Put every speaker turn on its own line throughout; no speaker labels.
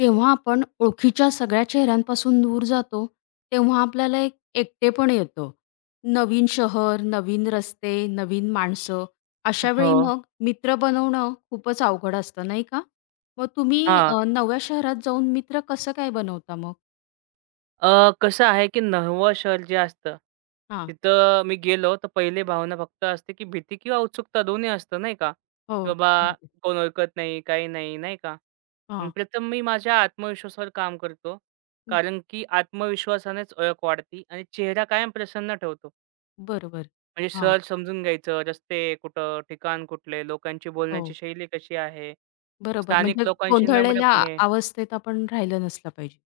जेव्हा आपण ओळखीच्या सगळ्या चेहऱ्यांपासून दूर जातो, तेव्हा आपल्याला एक एकटेपण येतं. नवीन शहर, नवीन रस्ते, नवीन माणसं अशा वेळी
हो.
मग मित्र बनवणं खूपच अवघड असतं, नाही का? मग तुम्ही
हां.
नव्या शहरात जाऊन मित्र कसं काय बनवता मग?
अ, कसं आहे, की नवं शहर जे असतं,
हां.
तिथं मी गेलो, तर पहिली भावना फक्त असते, की भीती किंवा उत्सुकता दोन्ही असतं नाही का,
हो.
की बाबा कोण ओळखत नाही, काही नाही, नाही का? पण
हां.
प्रथम मी माझ्या आत्मविश्वासावर काम करतो. कारण की आत्मविश्वासानेच ओळख वाढते आणि चेहरा कायम प्रसन्न ठेवतो.
बरोबर.
म्हणजे
हां.
सहज समजून घ्यायचं, रस्ते कुठं, ठिकाण कुठले, लोकांची बोलण्याची
हो.
शैली कशी आहे,
बरोबर.
स्थानिक
म्हणजे
लोकांशी
गोंधळलेल्या
नम्रपणे
अवस्थेत आपण राहिलं नसलं पाहिजे.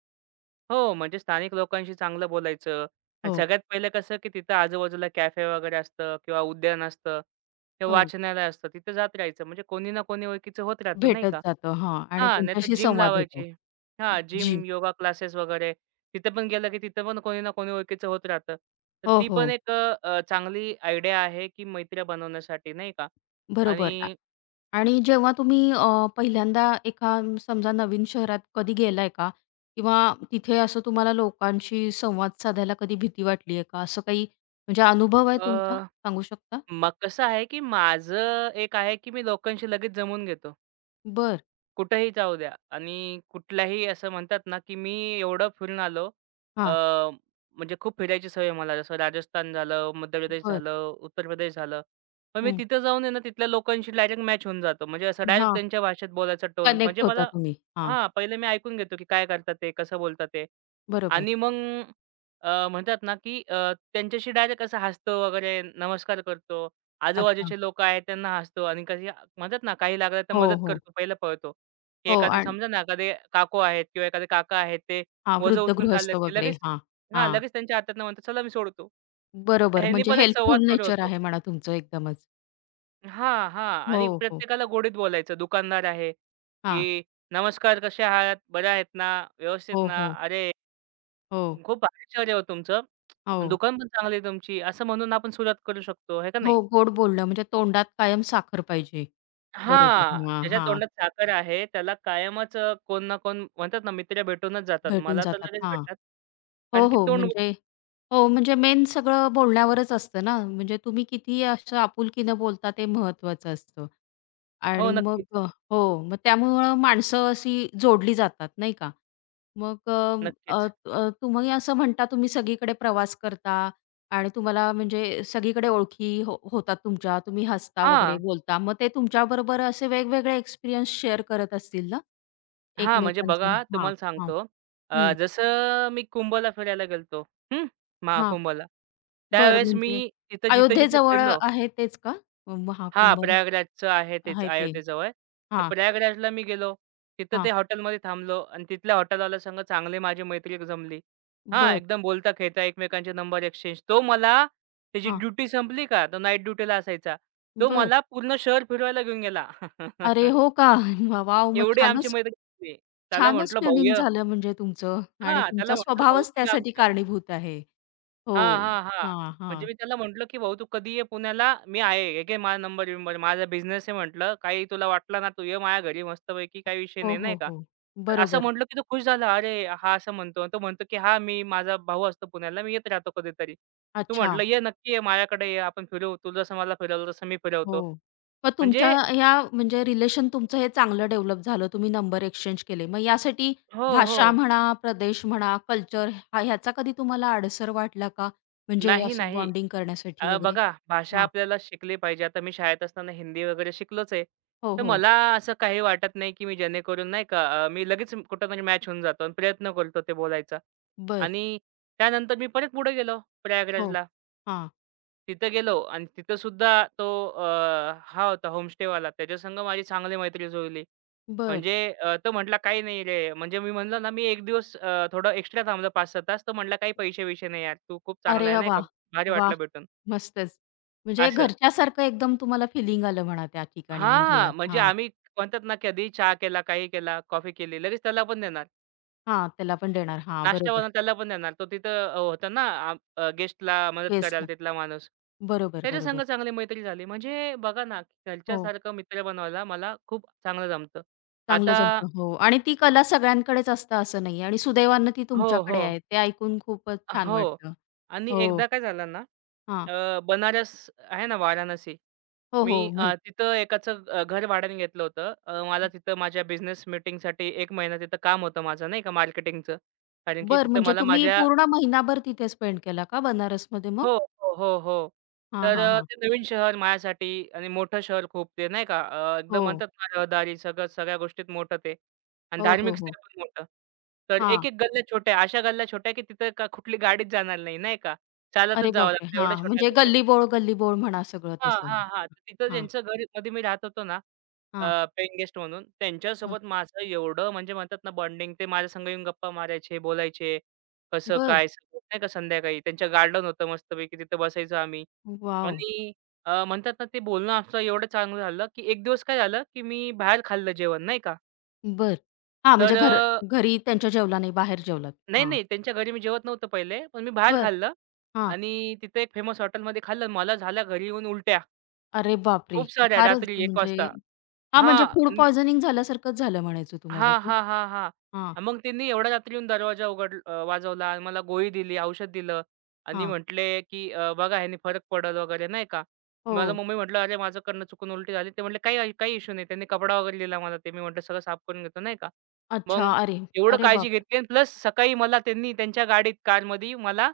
हो, म्हणजे स्थानिक लोकांशी चांगलं बोलायचं आणि
हो,
सगळ्यात पहिलं कसं, की तिथं आजूबाजूला कॅफे वगैरे असतं किंवा उद्यान असतं किंवा
हो.
वाचनालय असतं. तिथं जात राहायचं म्हणजे कोणी ना कोणी ओळखीचं होत राहतं नाही
भेटत
का?
जातं. हां आणि
हां, नाहीतर
त्यांच्याशी
जिम
संवाद होतो.
लावायची. हां,
जी
जिम, योगा क्लासेस वगैरे. तिथं पण गेलं, की तिथं पण कोणी ना कोणी ओळखीचं होत राहतं. तर
हो,
ती
हो.
पण एक चांगली आयडिया आहे, की मैत्र्या बनवण्यासाठी नाही का?
बरोबर.
आणि
आणि जेव्हा तुम्ही पहिल्यांदा एका समजा नवीन शहरात कधी गेलाय का? किंवा तिथे असं तुम्हाला लोकांशी संवाद साधायला कधी भीती वाटली आहे का? असं काही म्हणजे अनुभव आहे
अ,
तुमचा? सांगू शकता?
मग कसं आहे, की माझं एक आहे, की मी लोकांशी लगेच जमून घेतो.
बरं.
कुठेही जाऊ द्या आणि कुठल्याही असं म्हणतात ना, की मी एवढं फिरून आलो. अ,
हां.
म्हणजे खूप फिरायची सवय आहे मला. जसं राजस्थान झालं, मध्य प्रदेश
बरं.
झालं, उत्तर प्रदेश झालं. पण मी
हं.
तिथं जाऊन आहे ना, तिथल्या लोकांशी डायरेक्ट मॅच होऊन जातो. म्हणजे असं डायरेक्ट
हां.
त्यांच्या भाषेत बोलायचा टोन. म्हणजे
कनेक्ट होता
मला
तुम्ही. हां.
हां, पहिले मी ऐकून घेतो, की काय करतात ते, कसं बोलतात ते.
बरोबर.
आणि मग म्हणतात ना, की त्यांच्याशी डायरेक्ट असं हसतो वगैरे, नमस्कार करतो.
अच्छा.
आजूबाजूचे लोकं आहेत त्यांना हसतो आणि कधी म्हणतात ना, काही लागलं तर
हो,
मदत
हो.
करतो, पहिला पळतो. की
हो.
एखादी
आणि
समजा ना, एखादे काकू आहेत किंवा एखादे काका आहेत, ते
हां,
ओझं
वृद्ध
उचलून
गृहस्थ
चाललेत, की
वगैरे.
लगेच
हां,
हां,
हां.
लगेच त्यांच्या हातातनं म्हणतात, "चला मी सोडतो."
बरोबर.
ह्यानी
म्हणजे
पण एक संवाद
हेल्पफुल
सुरू
नेचर
होतो.
आहे म्हणा तुमचं एकदमच.
हां, हां.
हो,
आणि
हो.
प्रत्येकाला गोडीत बोलायचं. दुकानदार आहे,
हां.
की "नमस्कार, कसे आहात? बऱ्या आहेत ना? व्यवस्थित
हो,
ना?
हो.
अरे,
हो.
खूप भारी शहर आहे हो तुमचं.
हो.
दुकान पण चांगली आहे तुमची." असं म्हणून आपण सुरुवात करू शकतो, आहे का नाही?
हो, गोड बोलणं म्हणजे तोंडात कायम साखर पाहिजे. बरोबर.
हां,
हां,
ज्याच्या
हां.
तोंडात साखर आहे त्याला कायमच कोण ना कोण म्हणतात ना मित्र भेटूनच जातात.
भेटून
मला तर
जातात.
लगेच
हां.
भेटतात.
हो,
कारण की
हो.
तोंड
म्हणजे हो, म्हणजे मेन सगळं बोलण्यावरच असतं ना. म्हणजे तुम्ही किती असं आपुलकीनं बोलता ते महत्वाचं असतं.
हो,
आणि मग
नक्कीच,
हो, मग त्यामुळं माणसं अशी जोडली जातात, नाही का? मग अ, अ,
नक्कीच.
त- अ, तुम्ही असं म्हणता, तुम्ही सगळीकडे प्रवास करता आणि तुम्हाला म्हणजे सगळीकडे ओळखी होतात तुमच्या, तुम्ही हसता वगैरे,
हां,
बोलता. मग ते तुमच्याबरोबर असे वेगवेगळे एक्सपिरियन्स शेअर करत असतील ना?
हां, म्हणजे
एकमेकांचे?
बघा
हां,
तुम्हाला
हां.
सांगतो
हं,
जसं मी कुंभला फिरायला गेलो होतो. हं,
हां.
महाकुंभला.
बरं
त्यावेळेस
म्हणजे
मी तिथं जिथं-जिथं
अयोध्येजवळ
फिरलो
आहे तेच का?
हां,
महाकुंभ
प्रयागराजचं आहे तेच
आहे ते?
अयोध्येजवळ. तर
हां,
प्रयागराजला मी गेलो. तिथं ते
हां.
हॉटेलमध्ये थांबलो आणि तिथल्या हॉटेलवाल्या संग चांगले माझी मैत्री जमली. हां,
बरं.
एकदम बोलता-खेळता एकमेकांचे नंबर एक्सचेंज. तो मला त्याची
हां,
ड्युटी संपली का, तो नाईट ड्युटीला असायचा. तो
बरं.
मला पूर्ण शहर फिरवायला घेऊन गेला.
अरे हो का? वाह! वॉव! मग
एवढी आमची
छानच
मैत्री झाली. त्याला
छानच
म्हटलं,
ट्युनिंग
"भाऊय"
झालं म्हणजे तुमचं आणि
हां, त्याला
तुमचा
म्हटलं, "भाऊ
स्वभावच
तू
त्यासाठी
आमच्या."
कारणीभूत आहे. हो.
हां, हां, हां.
हां,
म्हणजे
हां.
मी त्याला म्हटलं, की "भाऊ तू कधी ये पुण्याला, मी आहे. हे घे माझा नंबर-बिंबर, माझा बिझनेस आहे" म्हटलं. "काही तुला वाटलं ना, तू ये माझ्या घरी मस्तपैकी, काही विषय
हो,
नाही." नाही
हो,
का.
हो.
तर असं
बरोबर.
म्हटलं, की तो खुश झाला. "अरे हा असं म्हणतो." तो म्हणतो, की "हां, मी माझा भाऊ असतो पुण्याला, मी येत राहतो कधीतरी. तू
अच्छा.
म्हटलं ये, नक्की ये माझ्याकडे ये, आपण फिरू. तू जसं मला फिरवलं तसं मी फिरवतो."
हो. मग तुमच्या
म्हणजे
ह्या म्हणजे रिलेशन तुमचं हे चांगलं डेव्हलप झालं. तुम्ही नंबर एक्सचेंज केले. मग यासाठी
हो, हो.
भाषा म्हणा, प्रदेश म्हणा, कल्चर ह्याचा कधी तुम्हाला अडसर वाटला का? म्हणजे
नाही,
असं
नाही.
बॉन्डिंग करण्यासाठी वगैरे?
बघा भाषा
हां.
आपल्याला शिकली पाहिजे. आता मी शाळेत असताना हिंदी वगैरे शिकलोच आहे.
हो,
तर
हो.
मला असं काही वाटत नाही, की मी जेणेकरून नाही का मी लगेच कुठेतरी मॅच होऊन जातो आणि प्रयत्न करतो ते बोलायचा.
बरं.
आणि त्यानंतर मी परत पुढे गेलो
हो.
प्रयागराजला.
हां.
तिथं गेलो आणि तिथं सुद्धा तो हा होता होमस्टेवाला. त्याच्यासंग माझी चांगली मैत्री जुळली.
बरं.
म्हणजे तो म्हटला, "काही नाही रे." म्हणजे मी म्हणलो ना, मी 1 दिवस थोडं एक्स्ट्रा थांबलो 5-6 तास. तो म्हटला, "काही पैसे-बिसे नाही यार. तू खूप
अरे
चांगला आहे नाही का.
वाह!
भारी
वाह!
वाटलं भेटून."
मस्तच. म्हणजे
असं.
घरच्यासारखं एकदम तुम्हाला फिलिंग आलं म्हणा त्या ठिकाणी म्हणजे
हां, म्हणजे
हां,
आम्ही म्हणतात ना, कधीही चहा केला, काही केला, कॉफी केली, लगेच त्याला पण देणार.
हां, त्याला पण देणार. हां,
नाश्ता
बरोबर.
बनवून त्याला पण देणार. तो तिथं होता ना गेस्टला मदत करायला
गेस्टला.
तिथला माणूस.
बरोबर,
त्याच्यासंग
बरोबर.
चांगली मैत्री झाली. म्हणजे बघा ना,
हो,
घरच्यासारखं मित्र बनवायला मला खूप चांगलं जमतं.
चांगलं
आता
जमतं. हो आणि ती कला सगळ्यांकडेच असतं असं नाही आणि सुदैवानं ती
हो, हो.
तुमच्याकडे आहे. ते ऐकून खूपच छान
हो.
वाटलं.
आणि
हो,
एकदा काय झालं ना,
हां.
बनारस आहे ना, वाराणसी
हो,
मी
हो.
तिथं एकाचं घर भाड्याने घेतलं होतं. मला तिथं माझ्या बिझनेस मीटिंगसाठी एक महिना तिथं काम होतं माझं नाही का मार्केटिंगचं. कारण की
बरं
तिथं
म्हणजे
मला
तुम्ही
माझ्या
पूर्ण महिनाभर तिथे स्पेंड केला का बनारसमध्ये मग?
हो, हो, हो, हो.
हां,
तर
हां, हां.
ते नवीन शहर माझ्यासाठी आणि मोठं शहर खूप ते नाही का
हो.
एकदम म्हणतात ना रहदारी सगळं सगळ्या गोष्टीत मोठं ते आणि
हो, हो,
धार्मिक स्थळ
हो.
पण मोठं. तर
हां.
एक-एक गल्ल्या छोट्या, अशा गल्ल्या छोट्या की तिथं का कुठली गाडीच जाणार नाही, नाही का. चालतच
अरे
जावं
बापरे!
लागतं एवढ्या
हां,
छोट्या
म्हणजे
गल्ल्या
गल्लीबोळ, गल्लीबोळ म्हणा सगळं
हां,
तसं.
हां, हां. तर तिथं
हां,
ज्यांच्या घरी मध्ये मी राहत होतो ना, अ,
हां.
पेइंग गेस्ट म्हणून
ब
त्यांच्यासोबत माझं एवढं म्हणजे म्हणतात ना बॉन्डिंग ते माझ्या संग येऊन गप्पा मारायचे, बोलायचे. कसं
बरं.
काय सगळं नाही का संध्याकाळी त्यांचं गार्डन होतं मस्तपैकी तिथे बसायचो आम्ही
वाव,
आणि म्हणतात ना ते बोलणं आमचं एवढं चांगलं झालं, की एक दिवस काय झालं, की मी बाहेर खाल्लं जेवण नाही का.
बर, हां,
तर
म्हणजे घरी त्यांच्या जेवला नाही, बाहेर जेवलात.
नाही,
हां,
नाही त्यांच्या घरी मी जेवत नव्हतं पहिले, पण मी बाहेर
बरं.
खाल्लं
हां.
आणि तिथे एक फेमस हॉटेलमध्ये खाल्लं. मला झाल्या घरी येऊन उलट्या
अरे बापरे!
खूप साऱ्या
फारच
रात्री 1
म्हणजे
वाजता.
हां, म्हणजे
हां.
फूड पॉइझनिंग झाल्यासारखंच झालं म्हणायचं तुम्हाला
हां,
ते?
हां, हां, हां.
हां,
मग त्यांनी एवढ्या रात्री येऊन दरवाजा वाजवला आणि मला गोळी दिली, औषध दिलं आणि
हां.
म्हटले, की "बघा ह्याने फरक पडेल" वगैरे नाही का. मला
हो.
मम्मी म्हटलं, "अरे माझ्याकडनं चुकून उलटी झाली." ते म्हटले, "काही काही इश्यू नाही." त्यांनी कपडा वगैरे दिला मला. ते मी म्हटलं, "सगळं साफ करून घेतो." नाही का.
अच्छा.
मग
अरे!
एवढं
अरे
काळजी
बापरे!
घेतली प्लस सकाळी मला त्यांनी त्यांच्या गाडीत, कारमध्ये मला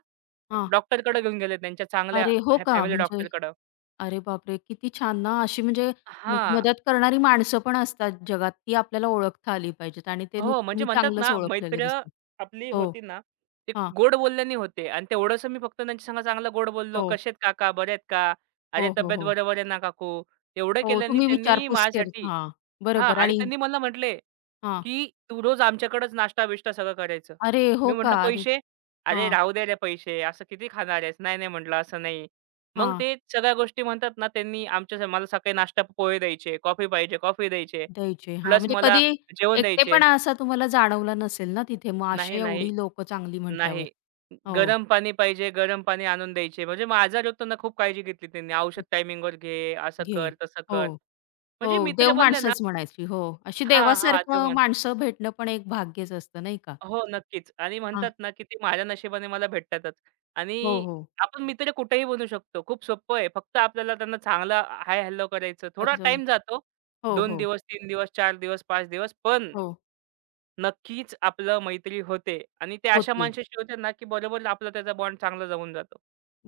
हां.
डॉक्टरकडे घेऊन गेले त्यांच्या चांगल्या
अरे हो का?
फॅमिली
म्हणजे
डॉक्टरकडं.
अरे बापरे! किती छान ना, अशी म्हणजे मग
हां.
मदत करणारी माणसं पण असतात जगात, ती आपल्याला ओळखता आली पाहिजेत आणि ते
हो, म्हणजे
तुम्ही
म्हणतात
चांगलंच
ना,
ओळखलेलं
मैत्र
दिसतं.
आपली
हो.
होती ना, ते
हां.
गोड बोलल्यानी होते आणि तेवढंसं मी फक्त त्यांच्या संग चांगलं गोड बोललो.
हो.
"कसे काका? बरे आहेत का? अरे,
हो, हो,
तब्येत
हो.
बरोबर आहे ना काकू?" एवढं
हो,
केल्यानी
तुम्ही
त्यांनी
विचारपूस केली.
माझ्यासाठी
हां,
हां
बरोबर
आणि
आणि
त्यांनी मला म्हटले,
हां.
की "तू रोज आमच्याकडंच नाश्ता-बिष्टा सगळं करायचं."
अरे
मी
हो का?
म्हटलं,
अरे
"पैसे?" "अरे,
हां,
राहू दे रे पैसे. असं किती खाणार आहेस?" "नाही, नाही," म्हटलं, "असं नाही." मग
हां.
ते सगळ्या गोष्टी म्हणतात ना, त्यांनी आमच्या मला सकाळी नाश्ता पोहे द्यायचे, कॉफी पाहिजे कॉफी द्यायचे,
द्यायचे. हां,
प्लस
म्हणजे
मला
कधी
जेवण द्यायचे.
एकटेपणा असा तुम्हाला जाणवला नसेल ना तिथे, मग
नाही,
अशी
नाही,
एवढी लोकं चांगली म्हटल्यावर.
नाही.
हो,
गरम पाणी पाहिजे, गरम पाणी आणून द्यायचे. म्हणजे मग आजारी होतो ना, खूप काळजी घेतली त्यांनी. औषध टायमिंगवर घे, असं
घे.
कर, तसं
हो,
कर. म्हणजे
हो.
मित्र
देव
बनले ना
माणसंच म्हणायची. हो, अशी
हां, हां. देव
देवासारखं
माणसात.
माणसं भेटणं पण एक भाग्यच असतं नाही का?
हो, नक्कीच. आणि
हां.
म्हणतात ना, की ते माझ्या नशिबाने मला भेटतातच.
हो,
आणि
हो.
आपण मित्र कुठेही बनू शकतो. खूप सोपं आहे. फक्त आपल्याला त्यांना चांगला हाय हॅलो करायचं. थोडा
तर
टाईम
हो,
जातो. 2
हो,
दिवस, 3 दिवस, 4 दिवस, 5 दिवस. पण
हो.
नक्कीच आपलं मैत्री होते. आणि ते अशा
होती.
माणसाशी होते ना, की बरोबर आपला त्याचा बॉन्ड चांगला जमून जातो.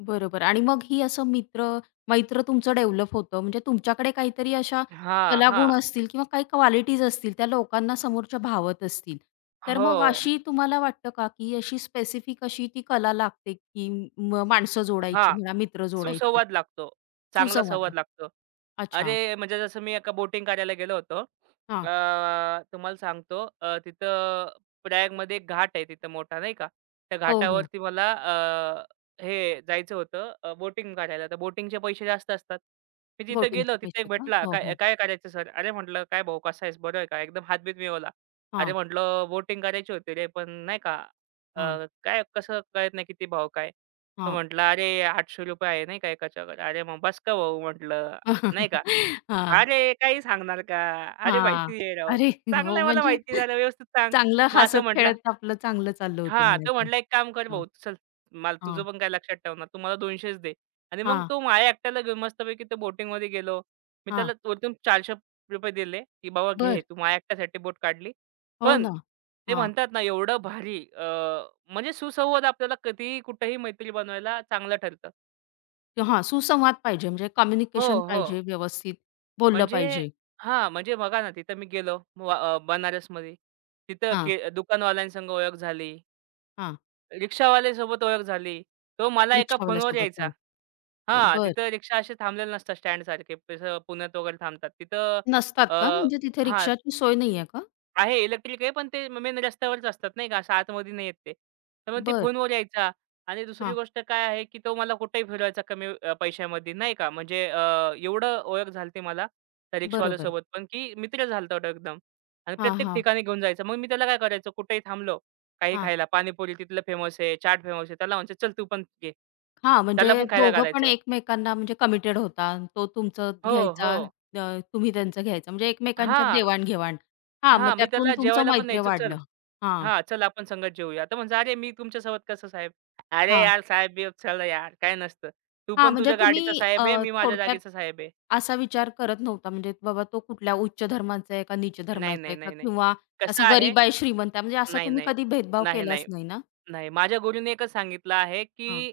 बरोबर आणि मग ही असं मैत्र तुमचं डेव्हलप होतं म्हणजे तुमच्याकडे काहीतरी अशा
हा, हा,
कलागुण असतील किंवा काही क्वालिटीज असतील त्या लोकांना समोरच्या भावत असतील. तर मग
हो,
अशी तुम्हाला वाटतं का, की अशी स्पेसिफिक अशी ती कला लागते, की माणसं जोडायची
हां.
म्हणा, मित्र जोडायची?
सुसंवाद लागतो. चांगला
सुसंवाद.
संवाद लागतो.
अच्छा.
अरे, म्हणजे जसं मी एका बोटिंग करायला गेलो होतो.
हां.
तुम्हाला सांगतो तिथं प्रयागमध्ये एक घाट आहे तिथं मोठा नाही का. त्या
हो, हो.
घाटावरती मला हे जायचं होतं बोटिंग करायला. तर बोटिंगचे पैसे जास्त असतात. मी तिथं गेलो,
बोटिंगचे
तिथं एक
पैसे का?
भेटला.
हो,
"काय
हो.
काय करायचं सर?" "अरे," म्हटलं, "काय भाऊ कसा आहेस? बरं आहे का?" एकदम हातबीत मिळवला. "अरे,"
हां,
म्हटलं, "बोटिंग करायची होती रे, पण नाही का अ,
हां,
काय कसं कळत नाही किती भाव काय?" तो
हां. हां,
म्हटला, "अरे ₹800 आहे नाही का एका." "अरे मग बस का भाऊ," म्हटलं, नाही का.
हां.
"अरे काही सांगणार का? अरे माहिती आहे राव,
अरे
तू
हो
चांगलं मला
म्हणजे
माहिती झालं व्यवस्थित सांग."
चांगलं
मग असं म्हटला
हसत-खेळत आपलं चांगलं चाललं होतं
हां, तो
म्हणायचं.
म्हटला, "एक काम कर
हां,
भाऊ चल, मला तुझं
हां,
पण काय लक्षात ठेवणार, तू मला 200च दे." आणि मग
हां,
तो माझ्या एकट्याला घेऊन मस्तपैकी ते बोटिंगमध्ये गेलो. मी
हां.
त्याला वरतून ₹400 दिले, की "बाबा घे,
बरं.
तू माझ्या एकट्यासाठी बोट काढली."
हो
पण
ना.
ते
हां.
म्हणतात ना एवढं भारी म्हणजे सुसंवाद आपल्याला कधीही कुठेही मैत्री बनवायला चांगलं ठरतं.
हां, सुसंवाद पाहिजे म्हणजे
हो,
कम्युनिकेशन
हो.
पाहिजे, व्यवस्थित बोललं
म्हणजे
पाहिजे.
हां, म्हणजे बघा ना, तिथं मी गेलो व बनारसमध्ये. तिथं
हां,
के दुकानवाल्यांसंग ओळख झाली,
हां.
रिक्षावाल्यासोबत ओळख झाली. तो मला एका फोनवर
रिक्षावाल्यासोबत.
यायचा.
हो.
हां,
बरं.
तिथं रिक्षा असे थांबलेले नसतात स्टँडसारखे. जसं पुण्यात वगैरे थांबतात. तिथं
नसतात
अ,
का? म्हणजे तिथे
हां.
रिक्षाची सोय नाहीये का?
आहे इलेक्ट्रिक आहे, पण ते मेन रस्त्यावरच असतात नाही का, असं आतमध्ये नाही येत ते. तर मग ते
बरं.
फोनवर यायचा आणि दुसरी
हां.
गोष्ट काय आहे, की तो मला कुठेही फिरवायचा कमी पैशामध्ये नाही का. म्हणजे एवढं ओळख झाली होती मला त्या
बरोबर.
रिक्षावाल्यासोबत पण, की मित्र झाला होता एकदम आणि
हां,
प्रत्येक
हां,
ठिकाणी घेऊन जायचं. मग मी त्याला काय करायचो, कुठेही थांबलो काही
हां.
खायला, पाणीपुरी तिथलं फेमस आहे, चाट फेमस आहे. त्याला म्हणायचो, "चल तू पण घे."
हां, म्हणजे
त्याला पण खायला
दोघं पण
घालायचो.
एकमेकांना म्हणजे कमिटेड होता. तो तुमचं
हो, हो.
घ्यायचा, तुम्ही त्यांचं घ्यायचं म्हणजे एकमेकांच्यात
हां.
देवाण-घेवाण. हां, मग
हां, मी
त्यातून
त्याला
तुमचं
जेवायला पण
मैत्री
न्यायचो, "चल,
वाढलं. हां,
हां, चल आपण संगत जेवूया." तर म्हणतो, "अरे, मी तुमच्यासोबत कसं साहेब?" "अरे
हां,
यार, साहेब-बिहेब चल यार, काय नसतं. तू
हां,
पण
म्हणजे
तुझ्या गाडीचा
तुम्ही
साहेब आहे, मी माझ्या
थोडक्यात
जागेचा साहेब आहे."
असा विचार करत नव्हता म्हणजे बाबा तो कुठल्या उच्च धर्माचा आहे का नीच
"नाही,
धर्माचा
नाही,
आहे का
नाही, नाही."
किंवा
"कसं
असा
आहे?"
गरीब आहे, श्रीमंत आहे म्हणजे असा
"नाही,
तुम्ही
नाही.
कधी भेदभाव
नाही,
केलाच
नाही."
नाही ना?
नाही, माझ्या गुरुने एकच सांगितलं आहे,
हां.
की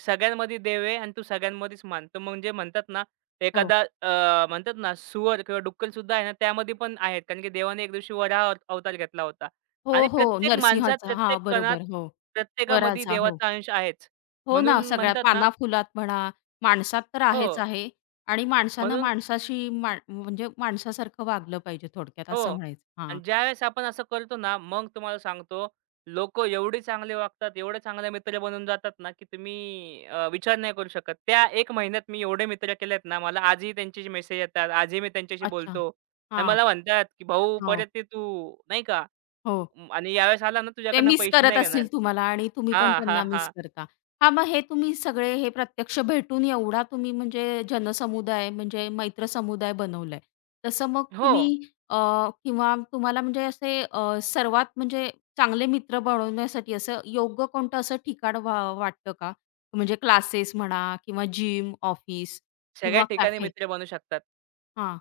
सगळ्यांमध्ये देव आहे आणि तू सगळ्यांमध्येच मान. तर म्हणजे म्हणतात ना,
हो.
एखादा म्हणतात ना, सुअर किंवा डुक्कल सुद्धा आहे ना, त्यामध्ये पण आहेत. कारण की देवाने एक दिवशी वराह अवतार घेतला होता
हो,
आणि
हो.
प्रत्येक माणसात,
नरसिंहाचा. हां,
प्रत्येक कणात,
बरोबर. हो.
प्रत्येकामध्ये
वराचा. हो.
देवाचा अंश आहेच.
हो ना,
म्हणून
सगळ्या
म्हणतात ना
पानाफुलात म्हणा, माणसात तर
हो.
आहेच आहे आणि माणसानं
म्हणून
माणसाशी म्हणजे माणसासारखं वागलं पाहिजे थोडक्यात असं
हो.
म्हणायचं. हां.
आणि ज्यावेळेस आपण असं करतो ना, मग तुम्हाला सांगतो, लोकं एवढी चांगली वागतात, एवढे चांगले मित्र बनून जातात ना, की तुम्ही विचार नाही करू शकत. त्या 1 महिन्यात मी एवढे मित्र केलेत ना, मला आजही त्यांचे मेसेज येतात, आजही मी त्यांच्याशी
अच्छा.
बोलतो आणि
हां.
मला म्हणतात, की "भाऊ
हो.
परत ये तू, नाही का?
हो.
आणि यावेळेस आला ना
ते
तुझ्याकडनं
मिस
पैसे
करत
नाही घेणार."
असतील तुम्हाला आणि तुम्ही पण
हां,
त्यांना
हां,
मिस
हां.
करता. हां, मग हे तुम्ही सगळे हे प्रत्यक्ष भेटून एवढा तुम्ही म्हणजे जनसमुदाय म्हणजे मैत्र समुदाय बनवलाय. तसं मग
हो.
तुम्ही किंवा तुम्हाला म्हणजे असे सर्वात म्हणजे चांगले मित्र बनवण्यासाठी असं योग्य कोणतं असं ठिकाण वाटतं का? म्हणजे क्लासेस म्हणा किंवा जिम, ऑफिस
सगळ्या
किंवा
ठिकाणी
कॅफे
मित्र बनू शकतात.
हां.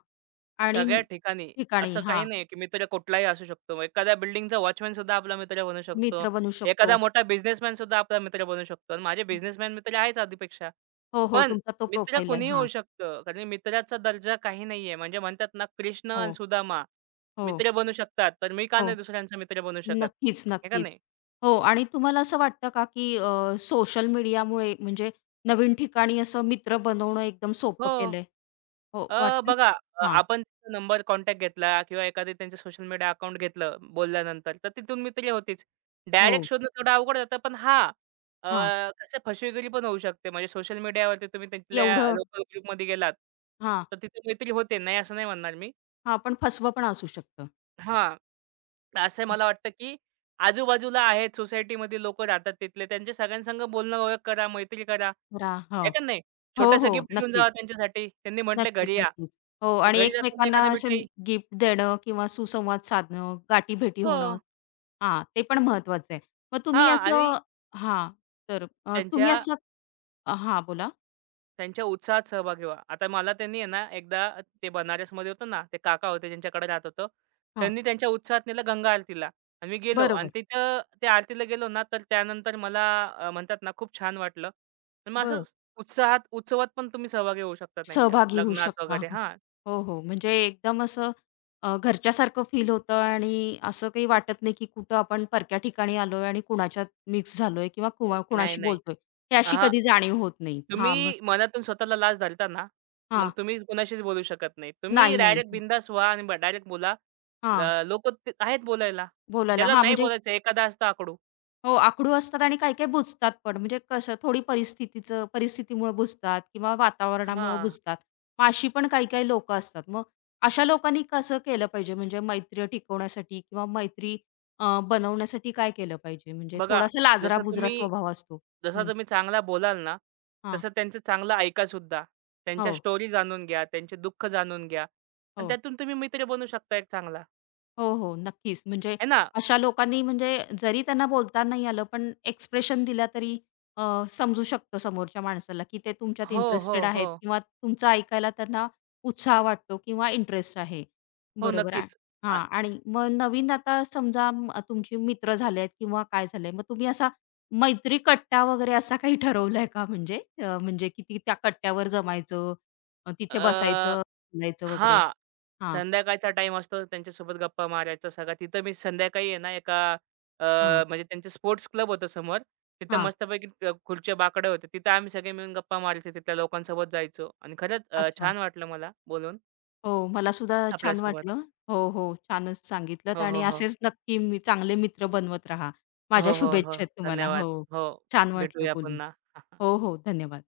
आणि
सगळ्या ठिकाणी.
ठिकाणी
असं काही
हां,
नाही की मित्र कुठलाही असू शकतो. मग एखाद्या बिल्डिंगचा वॉचमन सुद्धा आपला मित्र बनू शकतो.
मित्र बनू शकतो.
एखादा मोठा बिझनेसमॅन सुद्धा आपला मित्र बनू शकतो आणि माझे बिझनेसमॅन मित्र आहेच आधीपेक्षा.
हो, हो.
पण
तुमचा तो
मित्र
प्रोफाईल आहे.
कुणीही होऊ
हां.
शकतं. कारण मित्राचा दर्जा काही नाहीये. म्हणजे म्हणतात ना कृष्ण आणि
हो,
सुदामा
हो.
मित्र बनू शकतात. तर मी का
हो.
नाही दुसऱ्यांचा मित्र बनू शकत?
नक्कीच,
आहे का
नक्कीच.
नाही?
हो आणि तुम्हाला असं वाटतं का, की सोशल मीडियामुळे म्हणजे नवीन ठिकाणी असं मित्र बनवणं एकदम सोपं
हो.
केलंय? हो, वाटतं?
बघा
हां.
आपण त्यांचा नंबर कॉन्टॅक्ट घेतला किंवा एखादं त्यांचं सोशल मीडिया अकाउंट घेतलं बोलल्यानंतर, तर तिथून मित्र होतीच. डायरेक्ट
हो.
शोधणं थोडं अवघड जातं. पण हां, अ,
हां.
कसं फसवेगिरी पण होऊ शकते. म्हणजे सोशल मीडियावरती तुम्ही तिथल्या
एवढं
लोकल ग्रुपमध्ये गेलात,
हां.
तर तिथे मैत्री होते. नाही असं नाही म्हणणार मी.
हां, पण फसवं पण असू शकतं.
हां, तर असं
हा,
मला वाटतं, की आजूबाजूला आहेत सोसायटीमध्ये लोकं राहतात तिथले. त्यांच्या सगळ्यांसंग बोलणं ओळख करा, मैत्री करा.
हो.
आहे का नाही?
हो,
छोटंसं
हो.
गिफ्ट घेऊन जावा
नक्कीच.
त्यांच्यासाठी. त्यांनी म्हटलं,
नक्कीच,
"घरी या."
नक्कीच. हो
तर
आणि
घरी जाताना
एकमेकांना
एखादा
असे
मिठाई
गिफ्ट देणं किंवा सुसंवाद साधणं, गाठीभेटी
हो.
होणं. हां, ते पण महत्वाचं आहे. मग
हां
तुम्ही असं
आणि
हां, तर तुम्ही
त्यांच्या
असं हां, बोला.
त्यांच्या उत्साहात सहभागी व्हा. आता मला त्यांनी आहे ना एकदा ते बनारसमध्ये होतं ना, ते काका होते ज्यांच्याकडे राहत होतो. त्यांनी त्यांच्या उत्साहात नेलं गंगा आरतीला आणि मी गेलो आणि
बरोबर.
तिथं त्या आरतीला गेलो ना, तर त्यानंतर मला म्हणतात ना खूप छान वाटलं. तर मग असं
बरं.
उत्साहात उत्सवात पण तुम्ही सहभागी होऊ शकता त्यांच्या
सहभागी होऊ
लग्नात
शकता.
वगैरे
हां.
हां.
हो, हो. म्हणजे एकदम असं घरच्यासारखं फील होतं आणि असं काही वाटत नाही, की कुठं आपण परक्या ठिकाणी आलोय आणि कुणाच्यात मिक्स झालोय किंवा कुणा
नाही,
कुणाशी
नाही.
बोलतोय. हे अशी
अहा.
कधी जाणीव होत नाही. हां, मग
तुम्ही मनातून स्वतःला लाज धरता ना, मग
हां.
तुम्ही कुणाशीच बोलू शकत नाही. तुम्ही
नाही, नाही.
डायरेक्ट बिंदास व्हा आणि डायरेक्ट बोला.
हां,
लोकं ते आहेत बोलायला.
बोलायला.
ज्याला
हां,
नाही
म्हणजे
बोलायचं एखादा असतो आकडू.
हो, आखडू असतात आणि काही-काही बुजतात पण. म्हणजे कसं थोडी परिस्थितीमुळे बुजतात किंवा वातावरणामुळे
हां.
बुजतात. मग अशी पण काही-काही लोकं असतात. मग अशा लोकांनी कसं केलं पाहिजे म्हणजे मैत्री टिकवण्यासाठी किंवा मैत्री बनवण्यासाठी काय केलं पाहिजे? म्हणजे
बघा
थोडासा
जसं
लाजरा-बुजरा
तुम्ही
स्वभाव असतो.
जसा
हं.
तुम्ही चांगला बोलाल ना,
हां.
तसं त्यांचं चांगलं ऐकासुद्धा.
हो,
त्यांच्या स्टोरी जाणून घ्या, त्यांचे दुःख जाणून घ्या आणि
हो.
त्यातून तुम्ही मित्र बनू शकता एक चांगला.
हो, हो. नक्कीच. म्हणजे
आहे ना?
अशा लोकांनी म्हणजे जरी त्यांना बोलता नाही आलं, पण एक्सप्रेशन दिला तरी अ, समजू शकतो समोरच्या माणसाला, की ते तुमच्यात
हो, हो,
इंटरेस्टेड
हो.
आहेत किंवा तुमचं ऐकायला त्यांना उत्साह वाटतो किंवा इंटरेस्ट आहे.
हो,
बरोबर आहे.
नक्कीच.
हां. आणि मग नवीन आता समजा तुमचे मित्र झालेत किंवा काय झालंय, मग तुम्ही असा मैत्री कट्टा वगैरे असा काही ठरवलाय का म्हणजे? म्हणजे किती त्या कट्ट्यावर जमायचं, तिथे बसायचं, बोलायचं वगैरे?
हां.
हां,
संध्याकाळचा टाइम असतो त्यांच्यासोबत गप्पा मारायचा सगळा. तिथं मी संध्याकाळी आहे ना एका अ,
हां,
म्हणजे त्यांचे स्पोर्ट्स क्लब होतं समोर. तिथं
हां.
मस्तपैकी खुर्च्या बाकड्या होत्या. तिथं आम्ही सगळे मिळून गप्पा मारायचो. तिथल्या लोकांसोबत जायचो आणि खरंच
अच्छा.
छान वाटलं मला बोलून
हो, मला सुद्धा छान
आपल्यासोबत.
वाटलं. हो, हो. छानच सांगितलत
हो, हो,
आणि
हो.
असेच नक्की मी चांगले मित्र बनवत राहा. माझ्या
हो, हो, हो.
शुभेच्छा आहेत तुम्हाला.
धन्यवाद.
हो,
हो.
छान वाटलं
भेटूया
बोलून.
पुन्हा.
हो, हो. धन्यवाद.